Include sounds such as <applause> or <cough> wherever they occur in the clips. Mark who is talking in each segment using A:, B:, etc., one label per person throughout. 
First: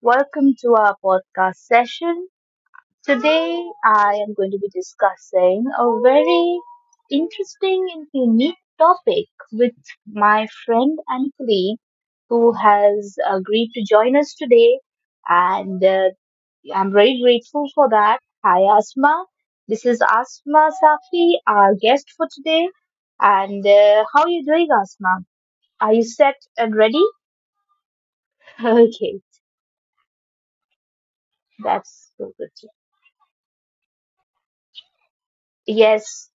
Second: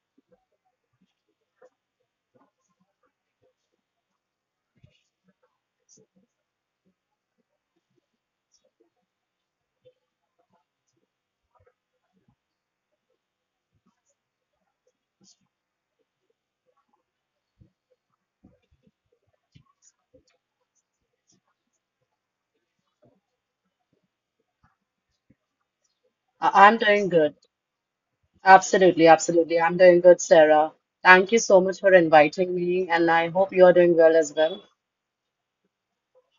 A: Welcome to our podcast session. Today, I am going to be discussing a very interesting and unique topic with my friend and colleague who has agreed to join us today. And I'm very grateful for that. Hi, Asma. This is Asma Safi, our guest for today. And how are you doing, Asma? Are you set
B: I'm
A: and
B: doing
A: ready?
B: good.
A: <laughs>
B: Absolutely,
A: Okay.
B: absolutely. I'm doing good, Sarah. Thank you so much for
A: That's so
B: inviting
A: good.
B: me, and I hope you are doing well as well.
A: Yes,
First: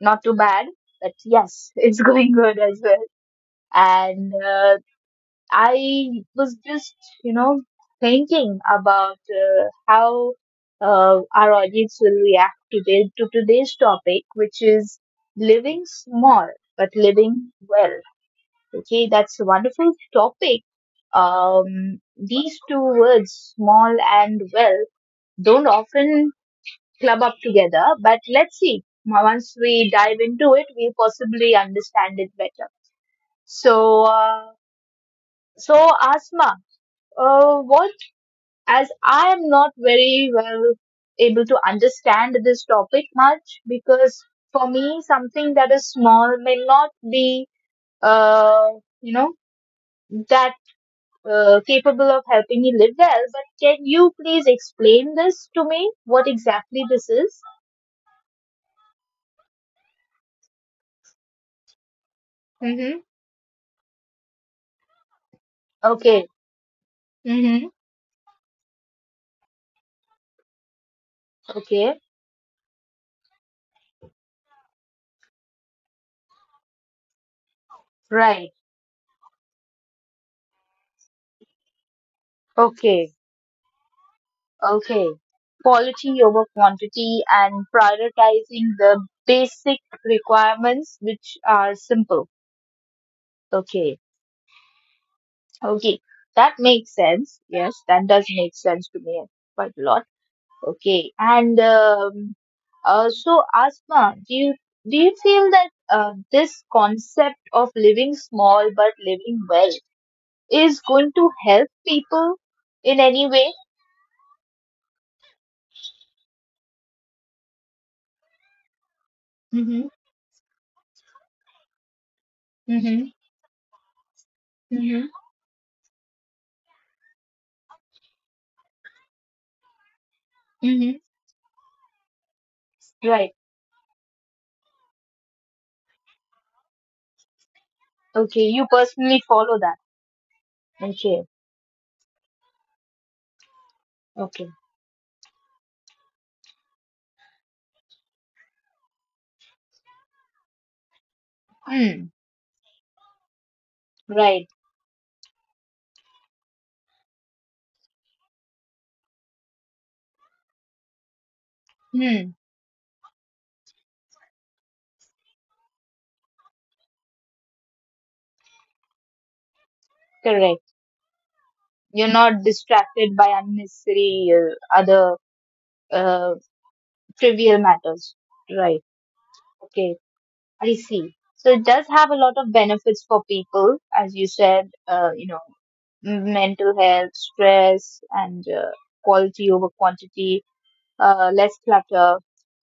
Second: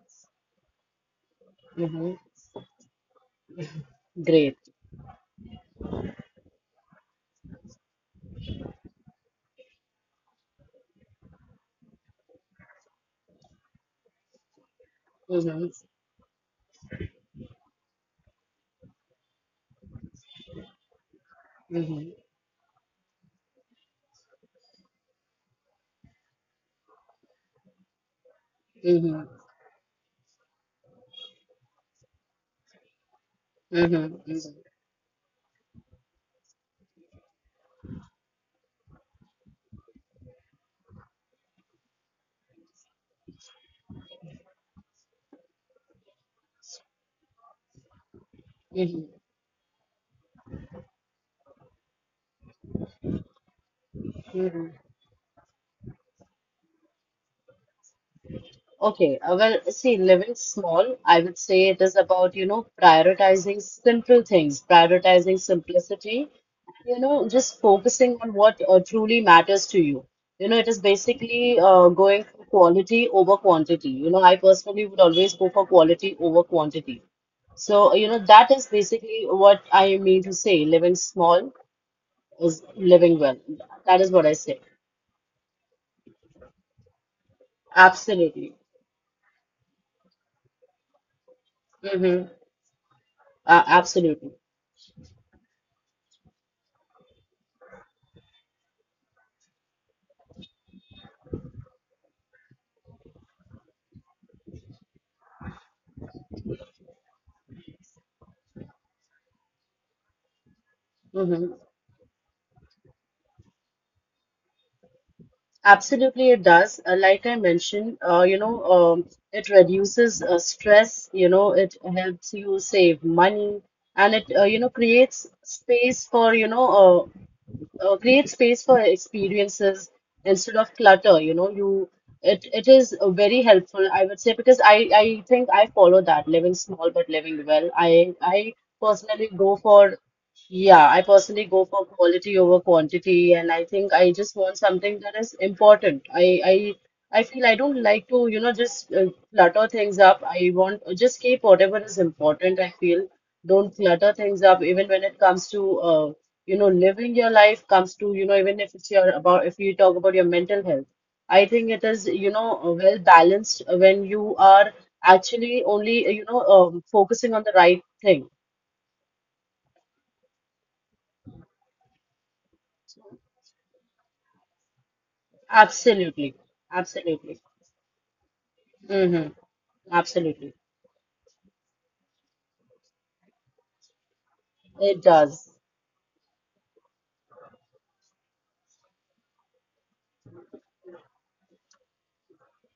A: not too bad, but yes, <laughs> it's
B: Mm-hmm.
A: going good as well. And
B: Great.
A: I was just, you know, thinking about how our audience will react today to today's topic, which is
B: Mm-hmm.
A: living small but living well. Okay, that's a wonderful topic. Um,
B: Mm-hmm.
A: these two words, small and well, don't often club up together. But let's see.
B: Mm-hmm.
A: Once we dive into it, we possibly understand it better. So,
B: Mm-hmm. Mm-hmm.
A: uh, so, Asma, what? as I am not very well able to understand this topic much, because for me, something that is small may not be, uh,
B: Mm-hmm.
A: you know, that capable of helping me live well. But can you please
B: Mm-hmm.
A: explain this to me? What exactly this is?
B: Okay, well, see, living small, I would say it is about,
A: Mm-hmm.
B: prioritizing simple things, prioritizing simplicity.
A: Okay.
B: Just
A: Mm-hmm.
B: focusing on what truly matters to you. You know, it is basically
A: Okay.
B: going for quality over quantity. You know, I personally would always go for quality over quantity. So, you know, that
A: Right.
B: is basically what I mean to say. Living small is living
A: Okay.
B: well. That is what I say.
A: Okay. Quality over quantity and
B: Absolutely.
A: prioritizing the basic requirements, which are
B: Mm-hmm.
A: simple.
B: Uh,
A: Okay.
B: absolutely.
A: Okay. That makes sense. Yes, that does make sense to me quite a lot. Okay. Asma, do you feel that this concept of living small but living well is going to
B: Mm-hmm.
A: help people in any way?
B: Absolutely, it does. Like I mentioned, it
A: Mm-hmm.
B: reduces stress. It helps you save
A: Mm-hmm.
B: money, and it,
A: Mm-hmm.
B: create space for experiences instead of clutter. You it it is very
A: Right.
B: helpful, I would say, because I think I follow that living small but living well. I
A: Okay. You
B: personally
A: personally
B: go
A: follow that
B: for, yeah, I
A: and share.
B: personally go for quality over quantity. And I think I just want
A: Okay.
B: something that is important. I I feel I don't like to, just clutter things up. I want just keep whatever is
A: Hmm.
B: important, I feel. Don't clutter things
A: Right.
B: up, even when it comes to, living your life, comes to, even if it's your about, if you talk about your mental health. I think it is,
A: Hmm.
B: well balanced when you are actually only, focusing on the right thing.
A: Correct. You're not distracted by unnecessary other
B: Absolutely.
A: uh,
B: Absolutely.
A: trivial matters. Right.
B: Mm-hmm.
A: Okay.
B: Absolutely.
A: I see. So it does have a lot of benefits for people, as you said.
B: It does.
A: Mental health, stress, and quality over quantity. Less clutter.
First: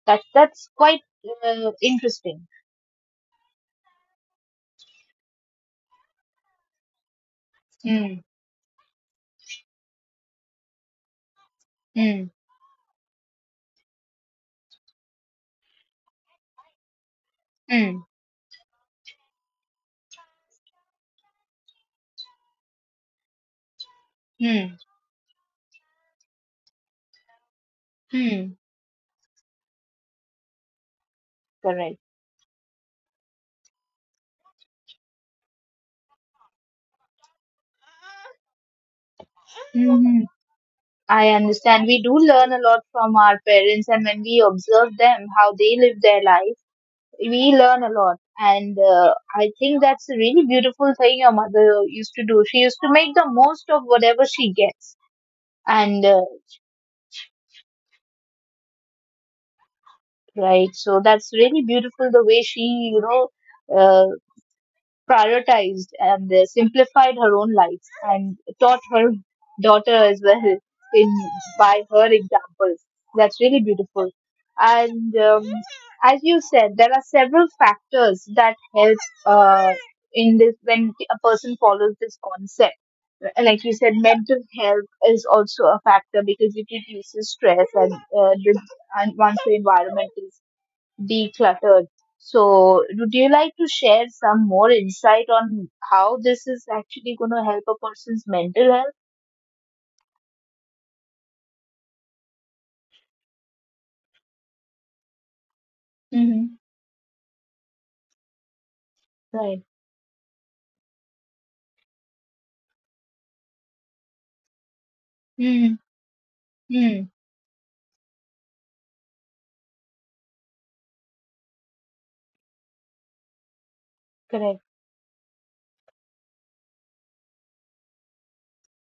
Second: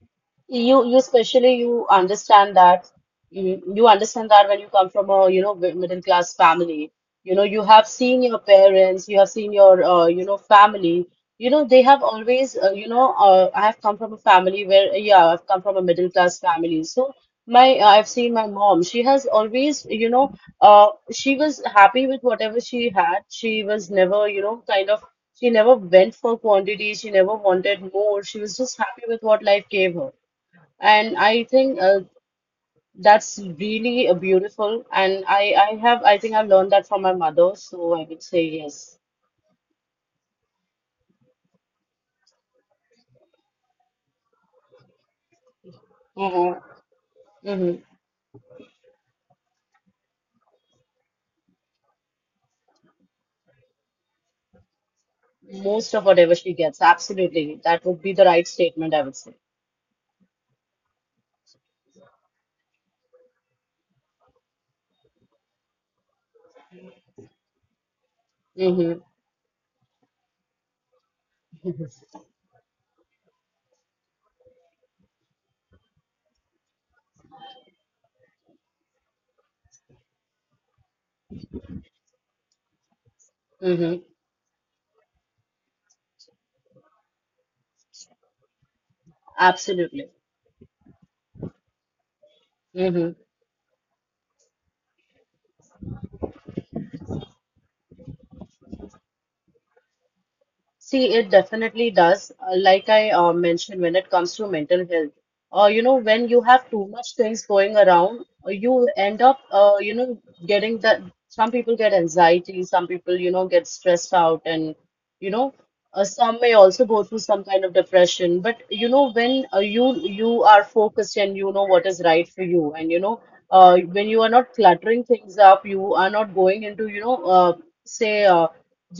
A: That's
B: You
A: quite
B: especially you
A: interesting.
B: understand that you understand that when you come from a middle class family. You have seen
A: Hmm.
B: your parents, you have seen your family. They have
A: Hmm.
B: always you know I have come from a family where, yeah, I've come from a middle class family. So my I've
A: Hmm.
B: seen my mom. She has always you know She was happy with whatever she had. She was never you know
A: Hmm.
B: kind of She never went for quantity. She never wanted more. She was
A: Hmm.
B: just happy with what life gave her. And I think
A: Correct.
B: that's really beautiful. And I think I learned that from my mother. So I would say yes.
A: Hmm. I understand. We do learn a lot from our parents, and when we observe them, how they live their
B: Hmm.
A: life, we
B: Hmm.
A: learn a lot. And I think that's a really beautiful thing your mother used to do. She used to make the most of whatever she gets.
B: Most of
A: And
B: whatever she gets, absolutely. That would be the right statement, I would say.
A: right, so that's really beautiful the way she, you know, uh, prioritized and simplified her own life and taught
B: Hmm.
A: her daughter as well in by her examples. That's really beautiful. And as you said, there are several factors that help uh, in this when a person follows this concept. Like you said,
B: Hmm.
A: mental health is also a factor because it reduces stress and this, and once the
B: Absolutely.
A: environment is decluttered. So,
B: Mm-hmm.
A: would you like to share some more insight on how this is actually going to help a person's mental health?
B: See, it definitely does. Like I mentioned, when it comes to mental health, when you
A: Mm-hmm.
B: have too much things going around, you end up,
A: Right.
B: getting that. Some people get anxiety, some people, get stressed out, and you know,
A: Mm-hmm.
B: some may also go
A: Mm-hmm.
B: through some kind of depression. But when you are focused and you know what is right for you, and when you are not
A: Correct,
B: cluttering things up, you are not going into, say.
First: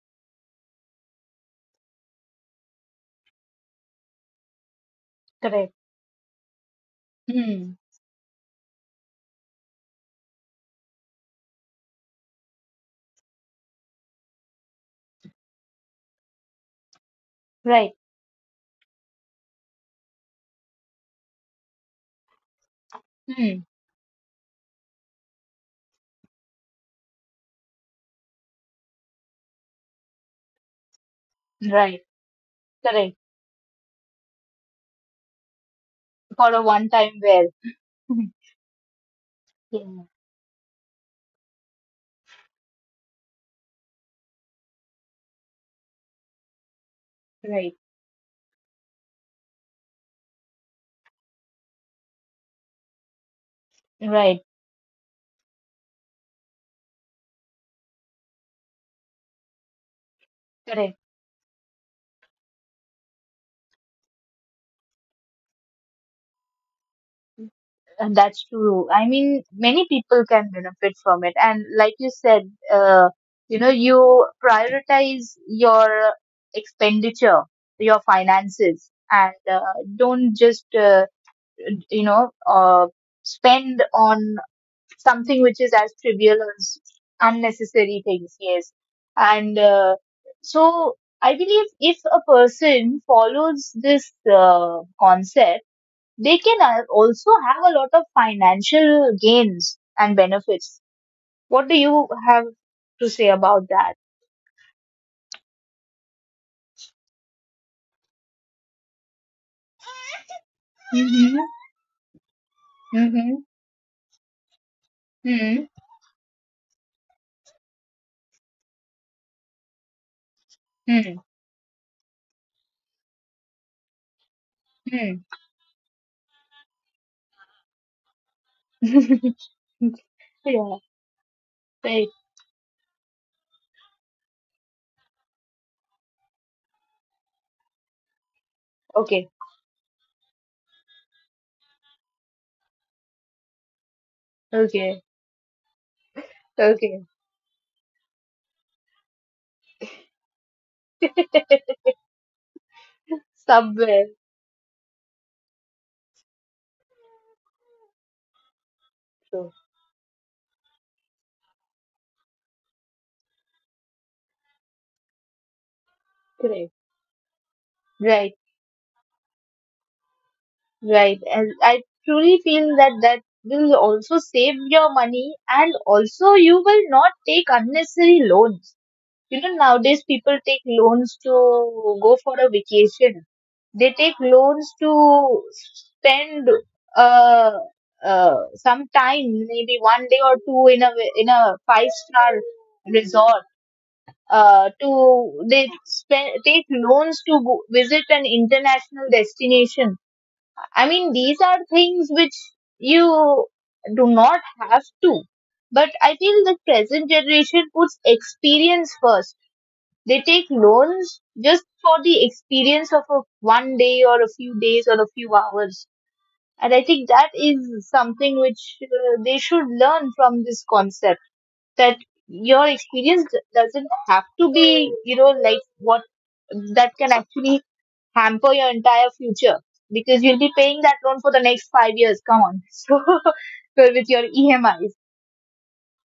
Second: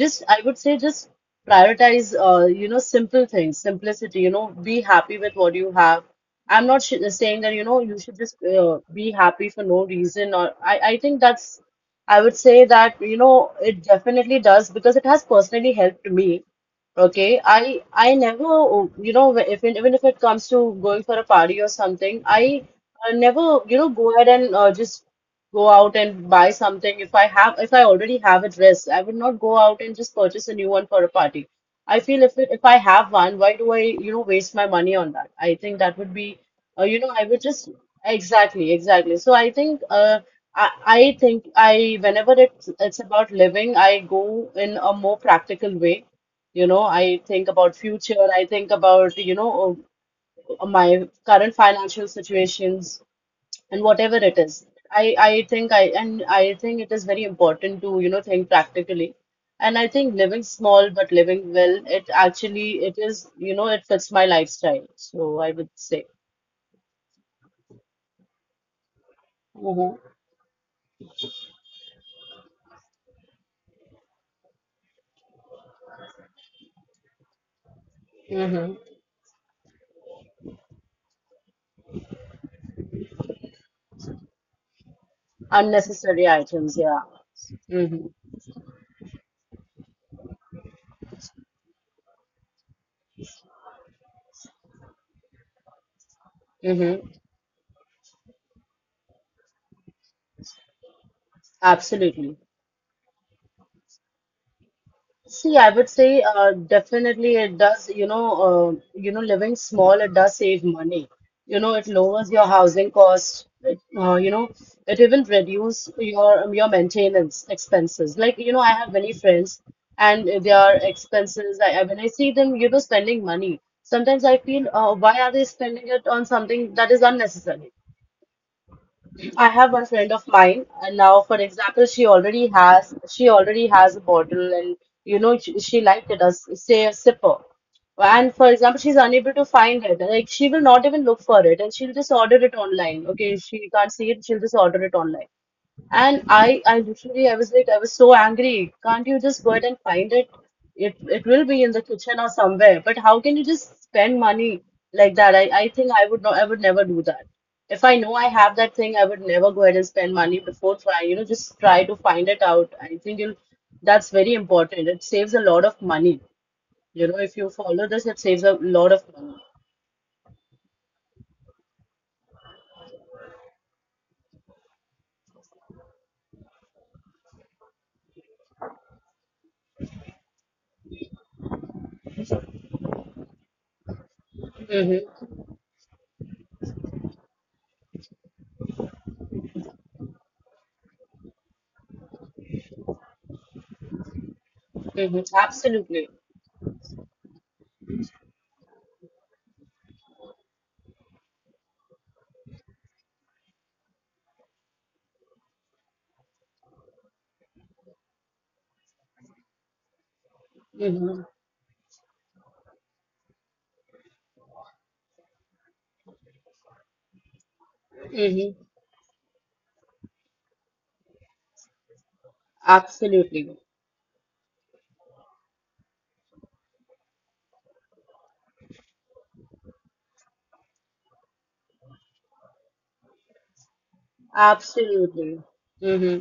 B: Just I would say, just prioritize, simple things, simplicity. Be happy with what you
A: correct.
B: have. I'm not sh saying that
A: Mm-hmm.
B: you should just be happy for no reason. Or I think that's, I would say that it definitely does, because it has personally helped me. Okay, i
A: Right.
B: i never, if even if it comes to going for a party or something, I never
A: Mm-hmm.
B: go ahead and just go out and buy something if I already have a dress. I would not go out and just purchase a new one for a party.
A: Right.
B: I feel, if I
A: Correct.
B: have one, why do I, waste my money on that? I think that would be,
A: For a one time
B: I
A: wear.
B: would just,
A: <laughs>
B: exactly, exactly. So I think,
A: Yeah.
B: I think I whenever it's about living, I go in a more practical way. You know, I think
A: Right.
B: about future. I think about, my current financial situations and whatever
A: Right.
B: it is. I think it is very important to, think practically. And I think living
A: Correct.
B: small but living well, it is, it fits my lifestyle. So I would say.
A: And that's true. I mean, many
B: Hmm.
A: people can benefit from it. And like you said, uh, you prioritize your expenditure, your
B: Hmm.
A: finances, and don't just, you know, uh, spend on something which is as
B: Unnecessary
A: trivial as
B: items, yeah.
A: unnecessary
B: Hmm.
A: things. Yes. And so I believe if a person follows this concept, they can
B: Hmm.
A: also have a lot of financial gains and benefits. What do you
B: Absolutely.
A: have to say about that?
B: See, I would say, definitely it does. Living small, it does save money.
A: Mm-hmm.
B: You know, it lowers your housing
A: Mm-hmm.
B: costs. It even reduce your maintenance expenses. Like, I have many friends, and their
A: Mm-hmm.
B: expenses, when I see them, spending money, sometimes I feel, why are they spending it on something that is unnecessary?
A: Mm-hmm.
B: I have one friend of
A: <laughs>
B: mine,
A: Yeah.
B: and now, for example,
A: Right.
B: she already has a bottle, and she liked it as, say, a sipper. And for example, she's unable
A: Okay.
B: to find it. Like, she will not even look for it, and she'll just order it online. Okay, she can't see it, she'll just order it
A: Okay.
B: online. And I
A: Okay.
B: literally, I was like, I was so angry. Can't you just go ahead and find it? It will be in the
A: <laughs>
B: kitchen or somewhere. But how can you just spend
A: Somewhere.
B: money like that? I think I would never do that. If I know I have that thing, I would never go ahead
A: So.
B: and spend money before trying. You know, just try to find it out. I think that's very important. It saves a lot of money.
A: Correct.
B: You know, if you follow this, it saves a
A: Right.
B: lot of money.
A: Right. And I truly feel that that will also save your money and also you will not take unnecessary loans. You know, nowadays people take loans to go for a vacation. They take loans
B: Mm-hmm.
A: to spend uh, some time, maybe one day or two in a five-star resort.
B: Mm-hmm.
A: To they
B: Absolutely.
A: spend take loans to go, visit an international destination. I mean, these are things which you do not have to. But I feel the present generation puts experience first. They take
B: Mm-hmm.
A: loans just for the experience of a one day or a few days or a few hours. And I think that is something
B: Mm-hmm.
A: which they should learn from this concept that your experience
B: Absolutely.
A: doesn't have to be, like what that can actually hamper your entire future because you'll be paying that loan for the next 5 years. Come on. <laughs> So, with your EMIs,
B: Absolutely. Hmm.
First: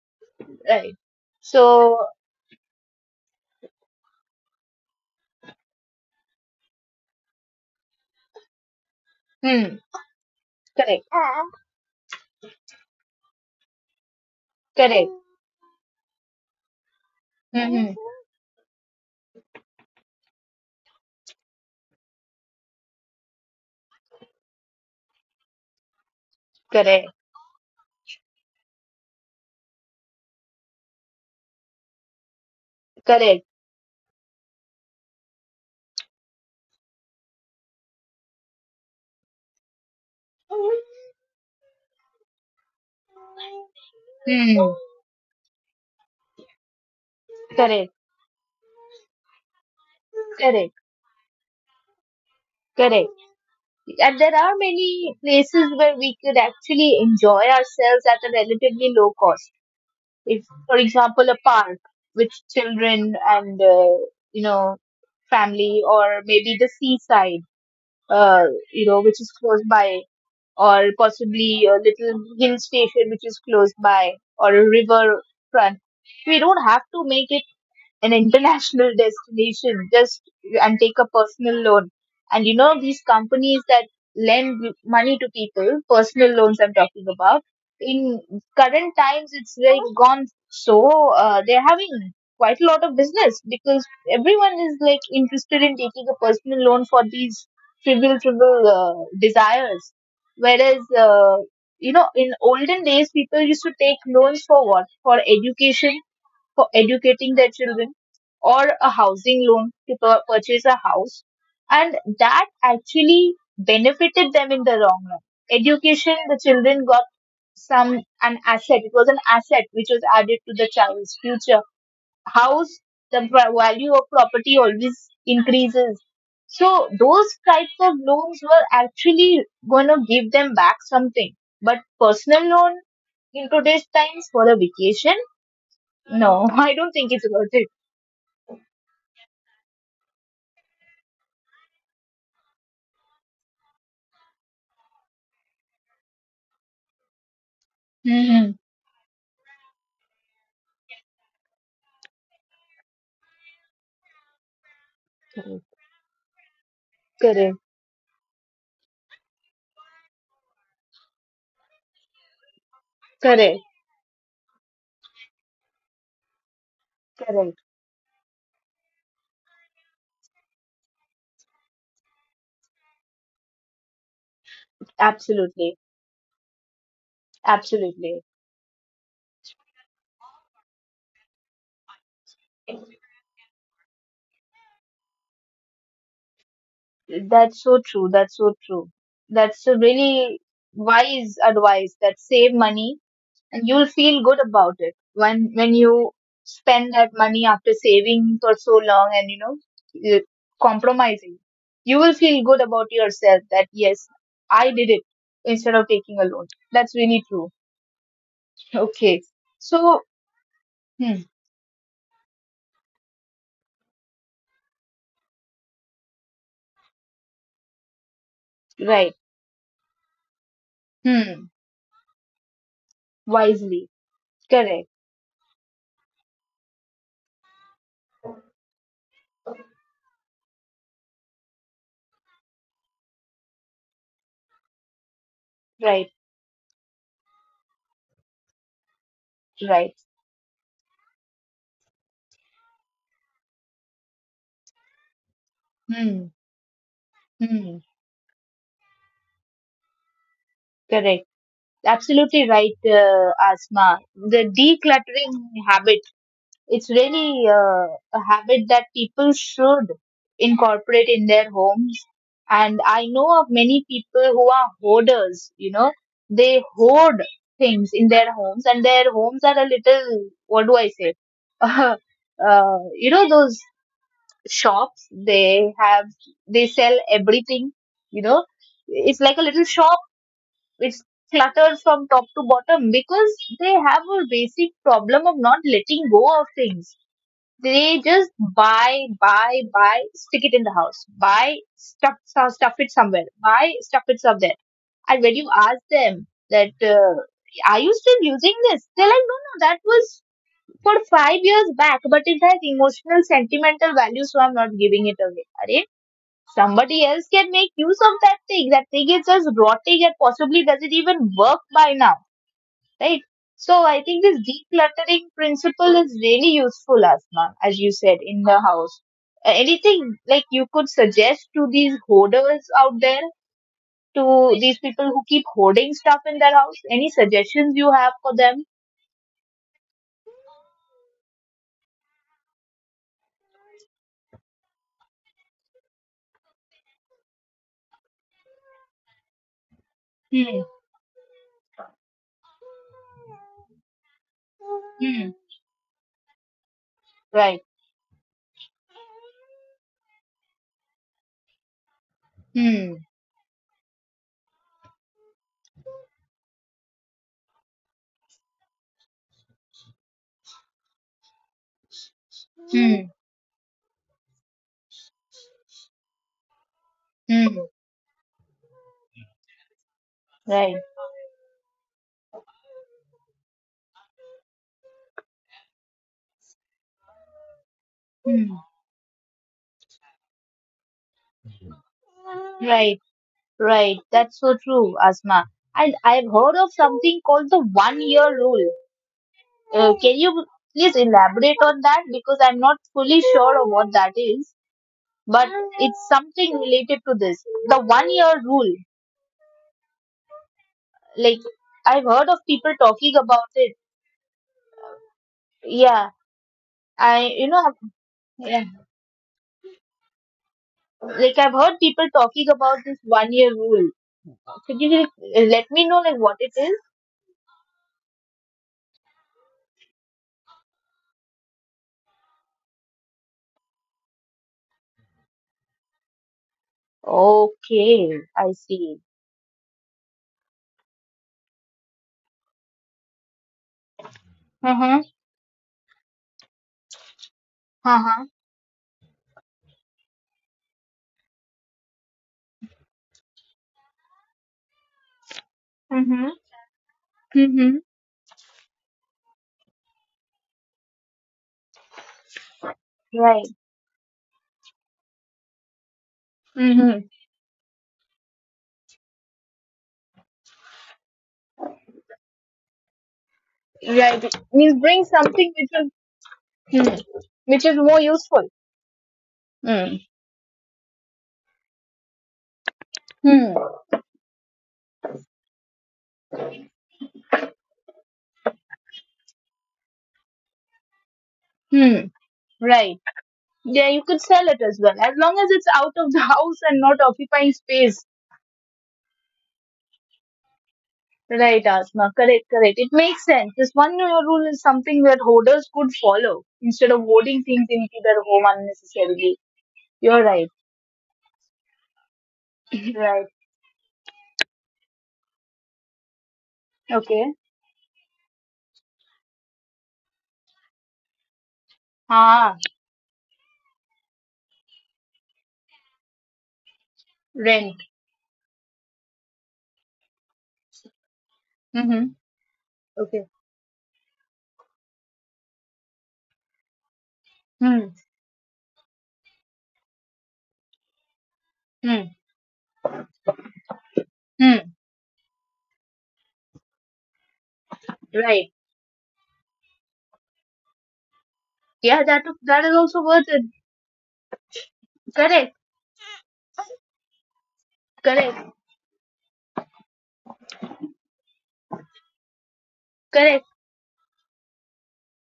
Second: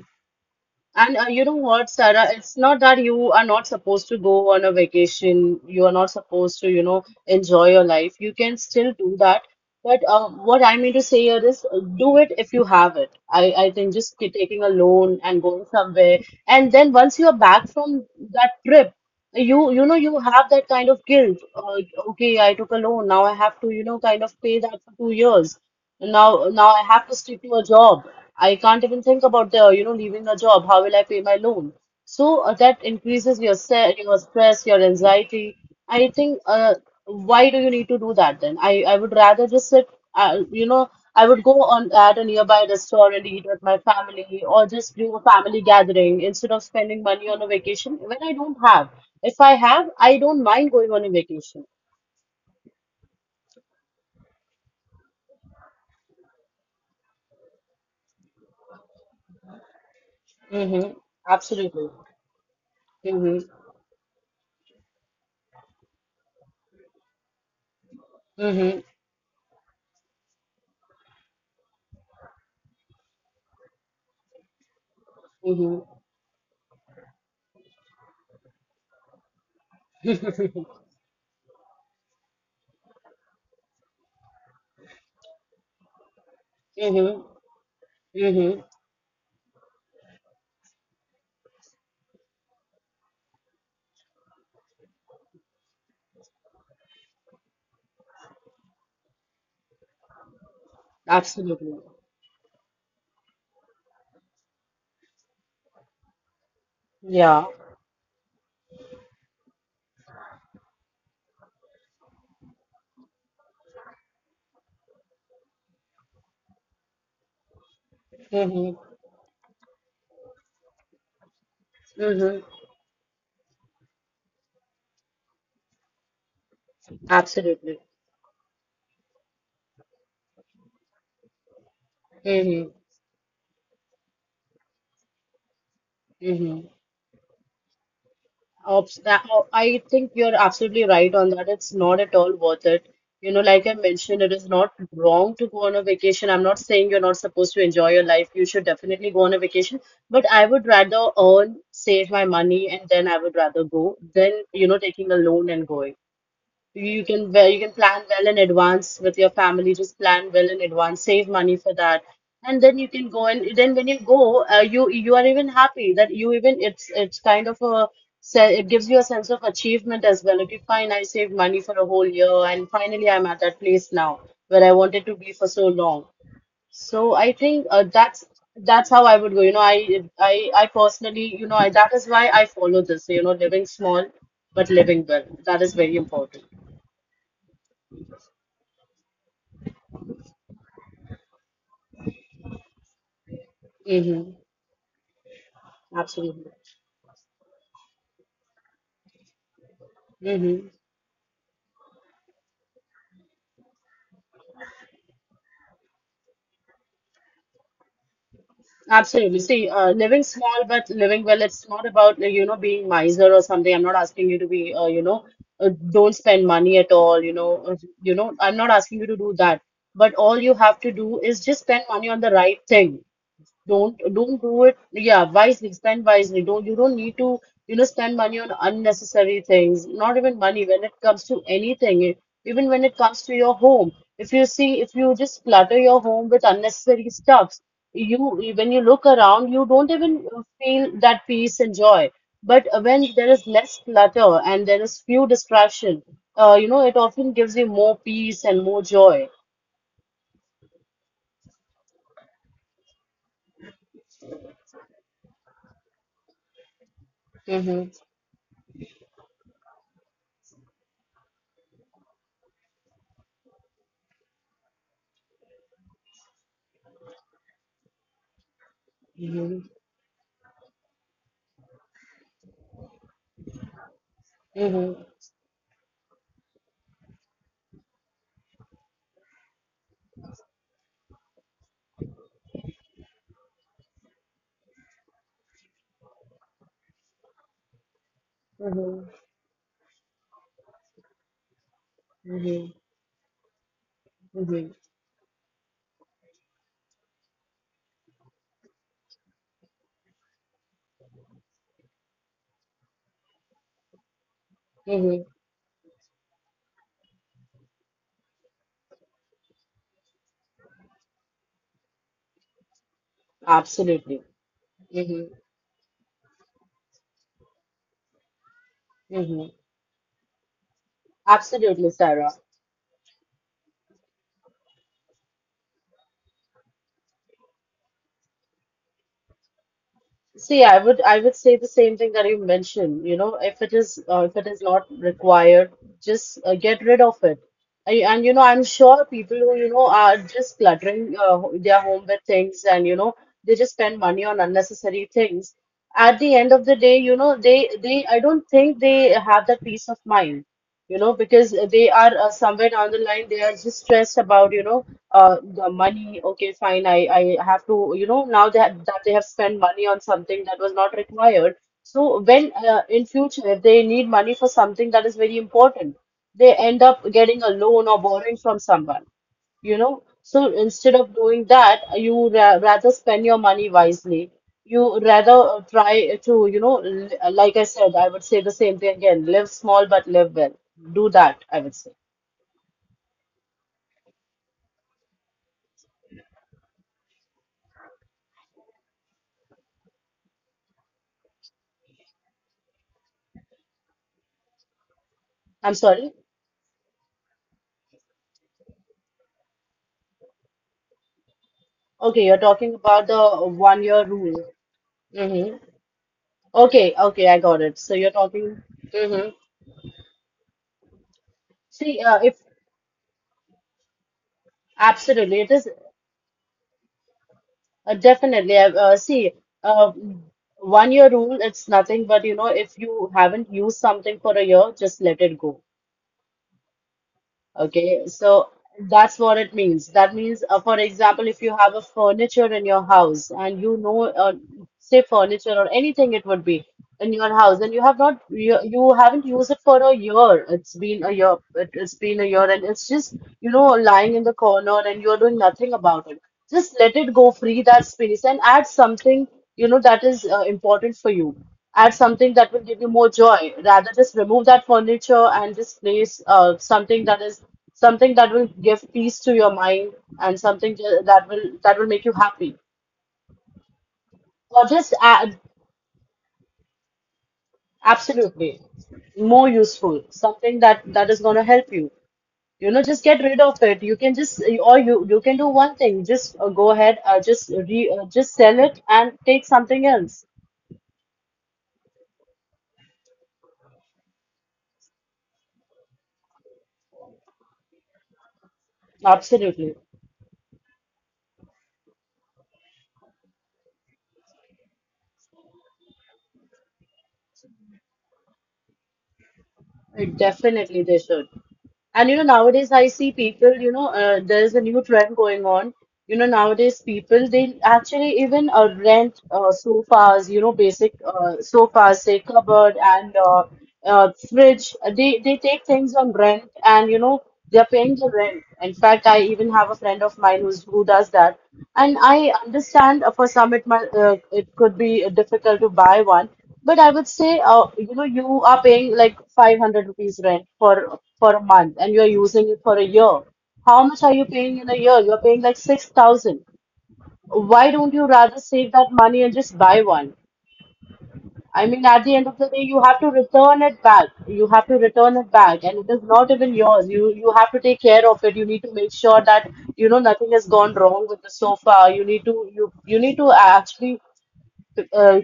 A: right?
B: And you know what,
A: So.
B: Sarah? It's not that you are not supposed to go on a vacation. You are not supposed to, enjoy your life. You can still do that.
A: Hmm.
B: But what I mean to
A: Correct,
B: say here is, do it if you have it. I think, just taking a
A: correct.
B: loan and going somewhere. And then once you are back
A: Hmm.
B: from that trip, you know you have that kind of guilt. Okay, I took a loan. Now I have to, kind of pay that for 2 years. Now I have to
A: Correct,
B: stick to a job. I can't even think about leaving a job. How will I pay my loan? So that increases your
A: correct,
B: se your stress, your anxiety. I think, why do you need to do that then? I would rather just sit, uh, you know, I would go on at a nearby restaurant, eat with my family, or
A: Hmm.
B: just do a family gathering instead of spending money on a vacation
A: Correct.
B: when I don't have. If I have, I don't mind
A: Correct.
B: going on a vacation.
A: Correct. And there are many places where we could actually enjoy ourselves at a relatively low cost. If, for
B: Mm-hmm.
A: example, a park
B: Absolutely.
A: with children
B: Mm-hmm.
A: and, you know, family, or maybe the seaside, uh,
B: Mm-hmm.
A: you know, which is close by, or possibly a little hill station which is close by, or a river front. We don't have to make it an international <laughs> destination just and take a personal loan and you know these companies that lend money to people personal loans I'm talking
B: Mm-hmm.
A: about in
B: Mm-hmm.
A: current times it's like gone so they're having quite a lot of business because everyone is like interested in taking a personal loan for these trivial trivial desires whereas
B: Absolutely.
A: you know in olden days people used to take loans for what for education for educating
B: Yeah.
A: their children or a housing loan to pur- purchase a house and that actually benefited them in the long run education the children got some an
B: Mm-hmm.
A: asset it was an asset which was added to the child's future
B: Mm-hmm.
A: house the pr- value of property always increases so those types
B: Absolutely.
A: of loans were actually going to give them back something but personal loan
B: Mm-hmm.
A: in today's times for a vacation no <laughs> I
B: Mm-hmm.
A: don't think it's worth it
B: Oh, I think you're absolutely right on that. It's not at all worth it. You know, like I mentioned, it is not wrong to go on a vacation. I'm not saying you're not supposed to enjoy your life.
A: hmm
B: You should definitely go on a vacation. But I would rather earn, save my money, and then I would rather go than, taking a loan
A: Correct.
B: and going. You can
A: Correct,
B: well, you can plan well in advance with your family. Just plan well in advance, save money for that, and then you can go.
A: correct,
B: And then when you go, you are even happy that you even it's kind
A: correct.
B: of a it gives you a sense of achievement as well. Okay, fine, I saved money for a whole year, and finally I'm at that place now where I wanted to be for
A: Absolutely,
B: so long. So I think,
A: absolutely.
B: that's how I would go. You know, I personally, that is why I follow this. You know, living small but living well. That is very important.
A: That's so true. That's so true. That's a really wise advice that save money and you'll feel good
B: Hmm.
A: about it when you
B: Absolutely.
A: spend that money after saving for so long and uh,
B: Hmm.
A: compromising. You will feel good about yourself that yes, I did it instead of taking a loan. That's really true. Okay.
B: Absolutely. See,
A: So.
B: living small but
A: Hmm.
B: living well, it's not about, being miser or something. I'm not asking you to be, don't spend money at all. I'm not asking
A: Right.
B: you to do that. But all you have to do is
A: Hmm.
B: just spend money on the right thing.
A: Wisely.
B: Don't do it.
A: Correct.
B: Yeah, wisely, spend wisely. Don't You don't need to, spend money on unnecessary things. Not even money when it comes to anything, even when it comes to your home. If you see, if you just clutter your
A: Right.
B: home with unnecessary stuffs, you when you look around, you don't
A: Right.
B: even feel that peace and joy. But when there is less clutter and there is few distraction,
A: Hmm.
B: it often gives you
A: Hmm.
B: more peace and more joy.
A: Correct. Absolutely right, Asma. The decluttering habit, it's really
B: Mm-hmm.
A: a habit that people should incorporate in their homes. And I know of many people who are hoarders. You know, they hoard things in their homes, and their homes are a
B: Mm-hmm.
A: little, what do I say? <laughs> uh, those shops
B: Mm-hmm.
A: they have, they sell everything. you know it's like a little shop. It's cluttered from top to bottom because they have a basic problem of not letting go of things. They just buy,
B: Mm-hmm.
A: buy, buy, stick it in the house, buy stuff, stuff, stuff it somewhere, buy, stuff it somewhere.
B: Mm-hmm.
A: And when you ask them that are you still using this, they're like, no, no, that was for 5 years back, but it has emotional, sentimental value, so I'm not giving it
B: Hmm.
A: away. Somebody else can make use of that thing. That thing is just rotting and possibly doesn't even work by now, right? So I think this
B: Absolutely.
A: decluttering
B: Hmm.
A: principle is really useful, Asma, as you said, in the house.
B: Hmm.
A: Anything like you could suggest to these
B: Absolutely, Sarah.
A: hoarders out there, to these people who keep hoarding stuff in their house? Any suggestions you have for them?
B: See, I would say the same thing that you mentioned. You know, if it is not required, just get rid of it. And you know, I'm sure people who you know are
A: Hmm.
B: just cluttering their home with things, and you know, they just spend money on unnecessary
A: Hmm.
B: things. At the end of the day, you know,
A: Right.
B: they I don't think they have that peace of mind. You know, because they are somewhere
A: Hmm.
B: down the line, they are just stressed about. The money, okay, fine, I have to, you know, now that they have spent money on something that was not required. So when
A: Hmm.
B: in future, if they need money for something that is very important, they end up
A: Hmm.
B: getting a loan or borrowing from someone. You know, so
A: Right.
B: instead of doing that, you ra rather spend your money wisely. You rather try to, you know, l like I said, I would
A: Hmm.
B: say the same thing again: live small but live well. Do that, I would say.
A: Right. Right, that's so true, Asma. And I've heard of something called the one year rule. Can you please elaborate on that? Because I'm not fully sure of what that is, but
B: I'm
A: it's
B: sorry.
A: something related to this. The one year rule. Like, I've heard
B: Okay,
A: of
B: you're
A: people
B: talking
A: talking
B: about
A: about
B: the
A: it.
B: one year rule. Mm-hmm.
A: Yeah.
B: Okay,
A: I,
B: okay,
A: you
B: I
A: know,
B: got it. So you're
A: yeah,
B: talking. Hmm.
A: like I've heard people
B: See,
A: talking
B: if
A: about this one year rule. Could you like,
B: absolutely, it
A: let
B: is
A: me know, like, what it is?
B: definitely. See, uh, one year rule, it's nothing but, you know, if you haven't used something for a year, just let it go. Okay,
A: Okay, I
B: so
A: see.
B: that's what it means. That means, for example, if you have a furniture in your house and you know, say
A: Mm-hmm.
B: furniture or anything it would be in your house, and
A: Uh-huh.
B: you haven't used it for a year. It's been a year, it's been a year, and it's just, you know, lying in the corner and you're doing nothing about it.
A: Mm-hmm.
B: Just let it go, free
A: Mm-hmm.
B: that space, and add something, you know, that is important for you. Add something that will give you more
A: Right.
B: joy rather just remove that furniture and just place
A: Mm-hmm.
B: something that is something that will give peace to your mind, and something that will make you happy.
A: Right.
B: Or
A: Means
B: just
A: bring
B: a,
A: something hmm, which is more useful.
B: absolutely, more
A: Hmm.
B: useful, something that is going to help you. You know, just get rid
A: Hmm.
B: of it. You can just, or you can do one thing. Just go ahead, just re just sell it and take something else.
A: Hmm. Right. Yeah, you could sell it as well. As long as it's out of the <laughs> house and not occupying space.
B: Absolutely.
A: Right, Asma. Correct, correct. It makes sense. This one year rule is something that hoarders could follow instead of hoarding things into their home unnecessarily. You're right.
B: Definitely they should. And you know, nowadays I see
A: Right.
B: people, you know, there's a new trend going on. You know, nowadays people,
A: Okay.
B: they actually even rent sofas, you know, basic sofas, say
A: Ah,
B: cupboard and fridge. They take things on rent and, you know, they're
A: rent.
B: paying the rent. In fact, I even have a friend of mine who does that.
A: Mm-hmm.
B: And I understand for some it might it could be difficult to buy one. But I would say,
A: Hmm.
B: you know, you are paying like 500 rupees rent for a month and
A: Hmm.
B: you're using it for a year. How much are you paying
A: Hmm.
B: in a year? You're paying like 6,000. Why don't you rather
A: Right.
B: save that money and just buy one? I mean,
A: Yeah,
B: at
A: that
B: the end of the
A: that
B: day,
A: is
B: you
A: also
B: have to
A: worth it.
B: return it back. You have to return it
A: Correct.
B: back, and it is not even yours. You have to take care of it.
A: Correct.
B: You need to make sure that, you know, nothing has gone wrong with the sofa. You need to, you need to
A: Correct.
B: actually uh,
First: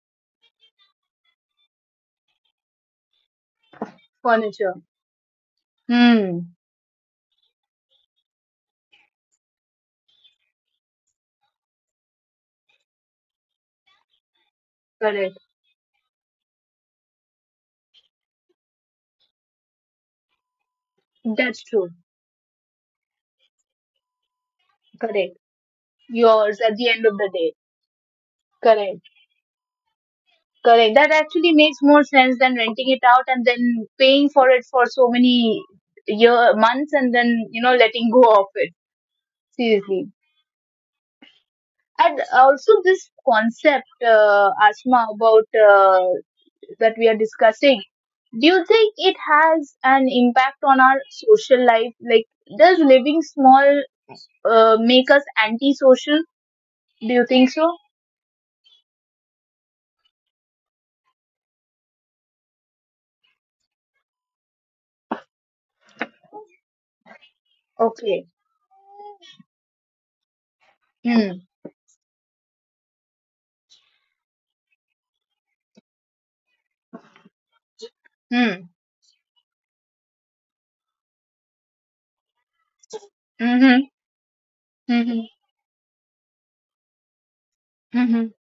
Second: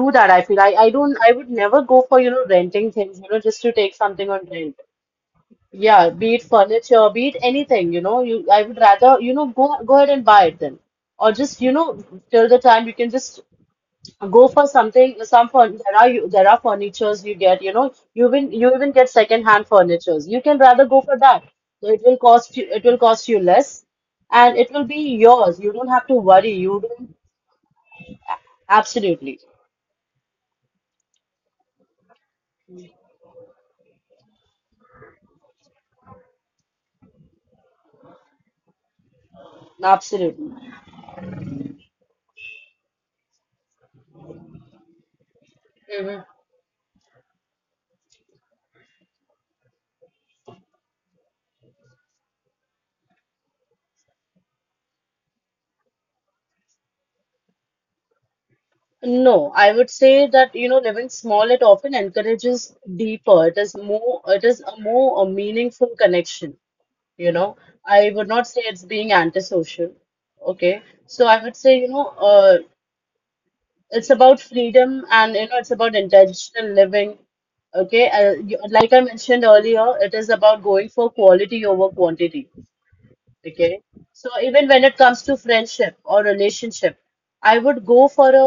B: do that. I feel, I don't, I would never go for, you know, renting things, you know, just to take something on rent.
A: Furniture.
B: Yeah, be it
A: Hmm.
B: furniture, be it anything, you know, you I would rather, you know, go ahead and buy it then, or just, you know, till the time you can just go for something,
A: Correct.
B: some furn there are, you there are furnitures you get, you know, you even get second hand furnitures. You can rather go for that.
A: That's
B: So
A: true.
B: it will cost you less, and it will be
A: Correct.
B: yours. You don't have to worry.
A: Yours at
B: You
A: the end
B: don't.
A: of the day. Correct.
B: Absolutely.
A: Correct. That actually makes more sense than renting it out and then paying for it for so many year months and then letting go of it. Seriously.
B: Absolutely.
A: And also this concept, Asma, about that we are discussing. Do you think it has an impact on our social life? Like, does living small make us antisocial? Do you think so?
B: No, I would say that, you know, living small, it often encourages deeper. It is more, it is a more a meaningful connection, you know. I
A: Okay.
B: would not say it's being antisocial. Okay. So
A: Hmm.
B: I would say, you know, it's about freedom and, you know, it's about intentional living. Okay.
A: Hmm.
B: Like I mentioned earlier, it is about going for quality over quantity. Okay.
A: Hmm.
B: So even when it comes
A: Hmm.
B: to friendship or relationship, I would go
A: Hmm.
B: for a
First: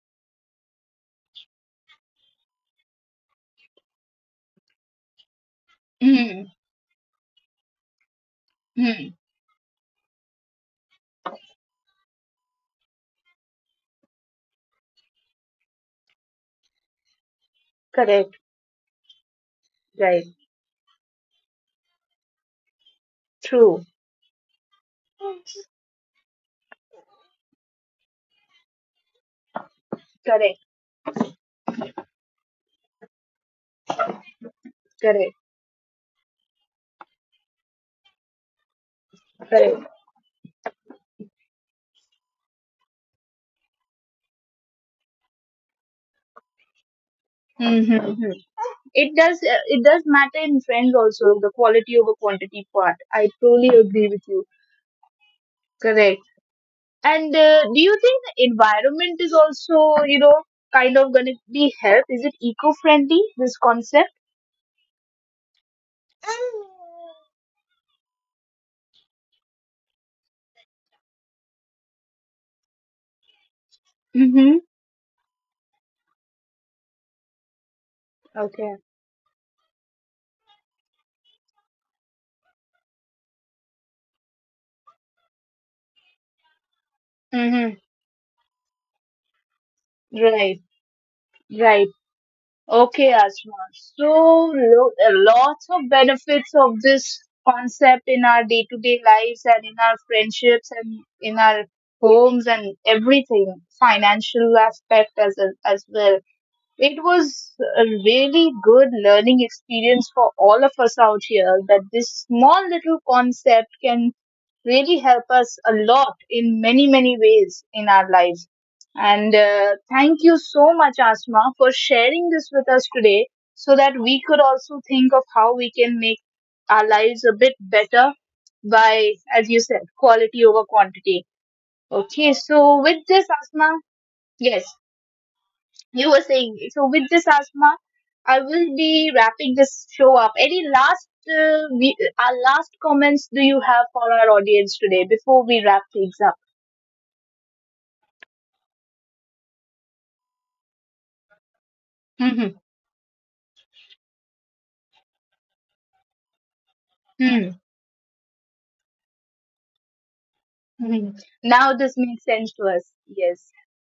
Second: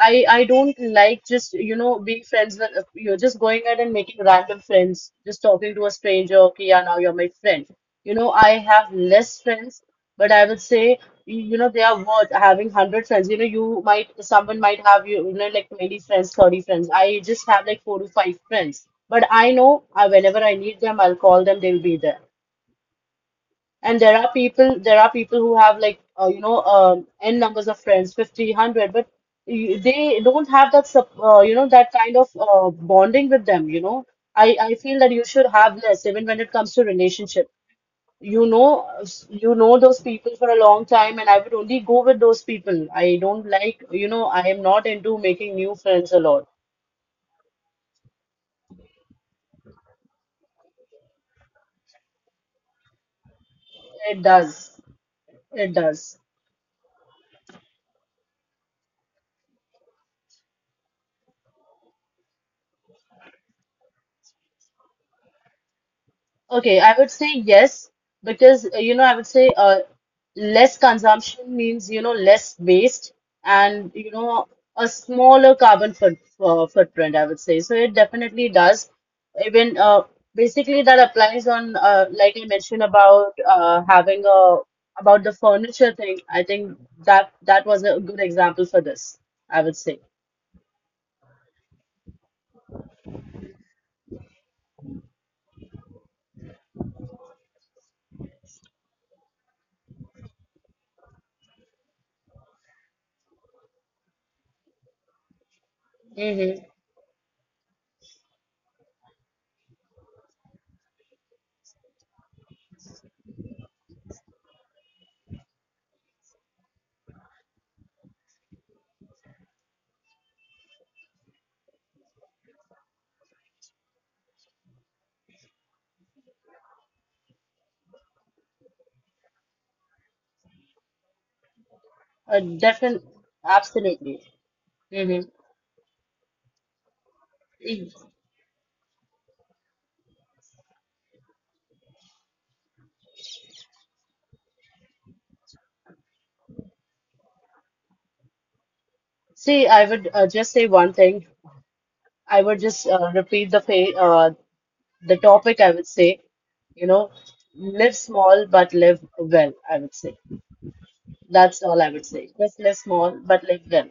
B: I don't like just, you know, being friends with, you're just going out and making random friends, just talking to a stranger.
A: Hmm.
B: Okay, yeah, now you're my friend. You know, I have
A: Hmm.
B: less friends, but I would say you know they are worth having 100 friends. You know, you might, someone might have, you know, like 20 friends, 30 friends. I just have like four to
A: Correct.
B: five friends, but I know,
A: Right.
B: whenever I need them, I'll call them. They'll be there.
A: True.
B: And there are people who have like, you know, n numbers of friends, 50, 100, but they don't
A: Correct.
B: have that, you know, that kind of bonding with them, you know. I feel that you
A: Correct.
B: should have less, even when it comes to relationship. You know, you know
A: Correct.
B: those people for a long time, and I would only go with those people. I don't like, you know, I am not into making new friends a lot.
A: Mm-hmm. Mm-hmm. It does. It does matter in friends also the quality over quantity part. I truly agree with
B: It
A: you.
B: does. It
A: Correct.
B: does.
A: And do you think the environment is also kind of going to be help? Is it eco friendly? This concept.
B: Okay, I would say yes, because you know, I would say less consumption means, you know, less waste, and you know,
A: Mm-hmm.
B: a smaller carbon footprint. I would say so. It definitely
A: Okay.
B: does. Even basically that applies on, like I mentioned about having a, about the furniture thing. I think that that
A: Mm-hmm.
B: was a good example for this. I would say.
A: Right. Right. Okay, Asma. So a lot of benefits of this concept in our day-to-day lives and in our friendships and in our homes and everything, financial aspect as well.
B: Mm-hmm.
A: It was a really good learning experience for all of us out here that this small little concept can really help us a lot in many, many ways in our lives. And thank you so much, Asma, for sharing this with us today so that we could also think of how we can make our lives a bit better by, as you said, quality over quantity. Okay, so with
B: Definitely,
A: this, Asma,
B: absolutely.
A: yes,
B: Mm-hmm.
A: you were saying. So with this, Asma, I will be wrapping this show up. Any last, our last comments do you have for our audience today before we wrap things up?
B: See, I would just say one thing. I
A: Mhm,
B: would just repeat the fa the topic. I would say, you know,
A: mhm,
B: live small but live well. I would say
A: mhm.
B: that's
A: Now
B: all I
A: this
B: would
A: makes
B: say.
A: sense
B: Just
A: to
B: live
A: us.
B: small but
A: Yes,
B: live well.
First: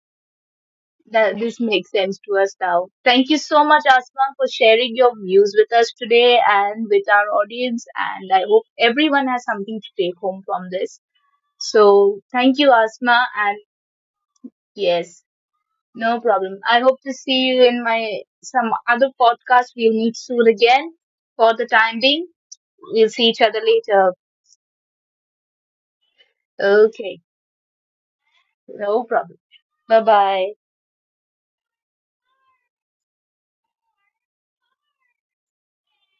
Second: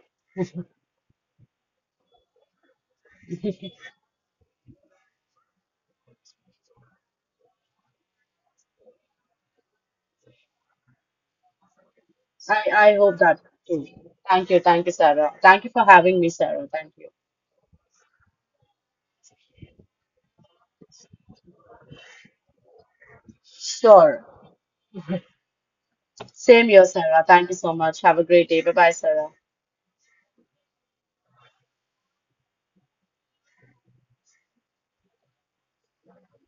A: that this makes sense to us now. Thank you so much, Asma, for sharing your views with us today and with our audience. And I hope everyone has something to take home from this. So thank
B: I
A: you,
B: I hope
A: Asma,
B: that
A: and
B: too. Thank you,
A: yes.
B: Sarah. Thank you for
A: No
B: having me,
A: problem.
B: Sarah.
A: I
B: Thank
A: hope
B: you.
A: to see you in my some other podcast. We'll meet soon again. For the time being, we'll see each other later.
B: Sure. Same here,
A: Okay,
B: Sarah. Thank you so much. Have a great day. Bye bye,
A: no
B: Sarah.
A: problem. Bye bye.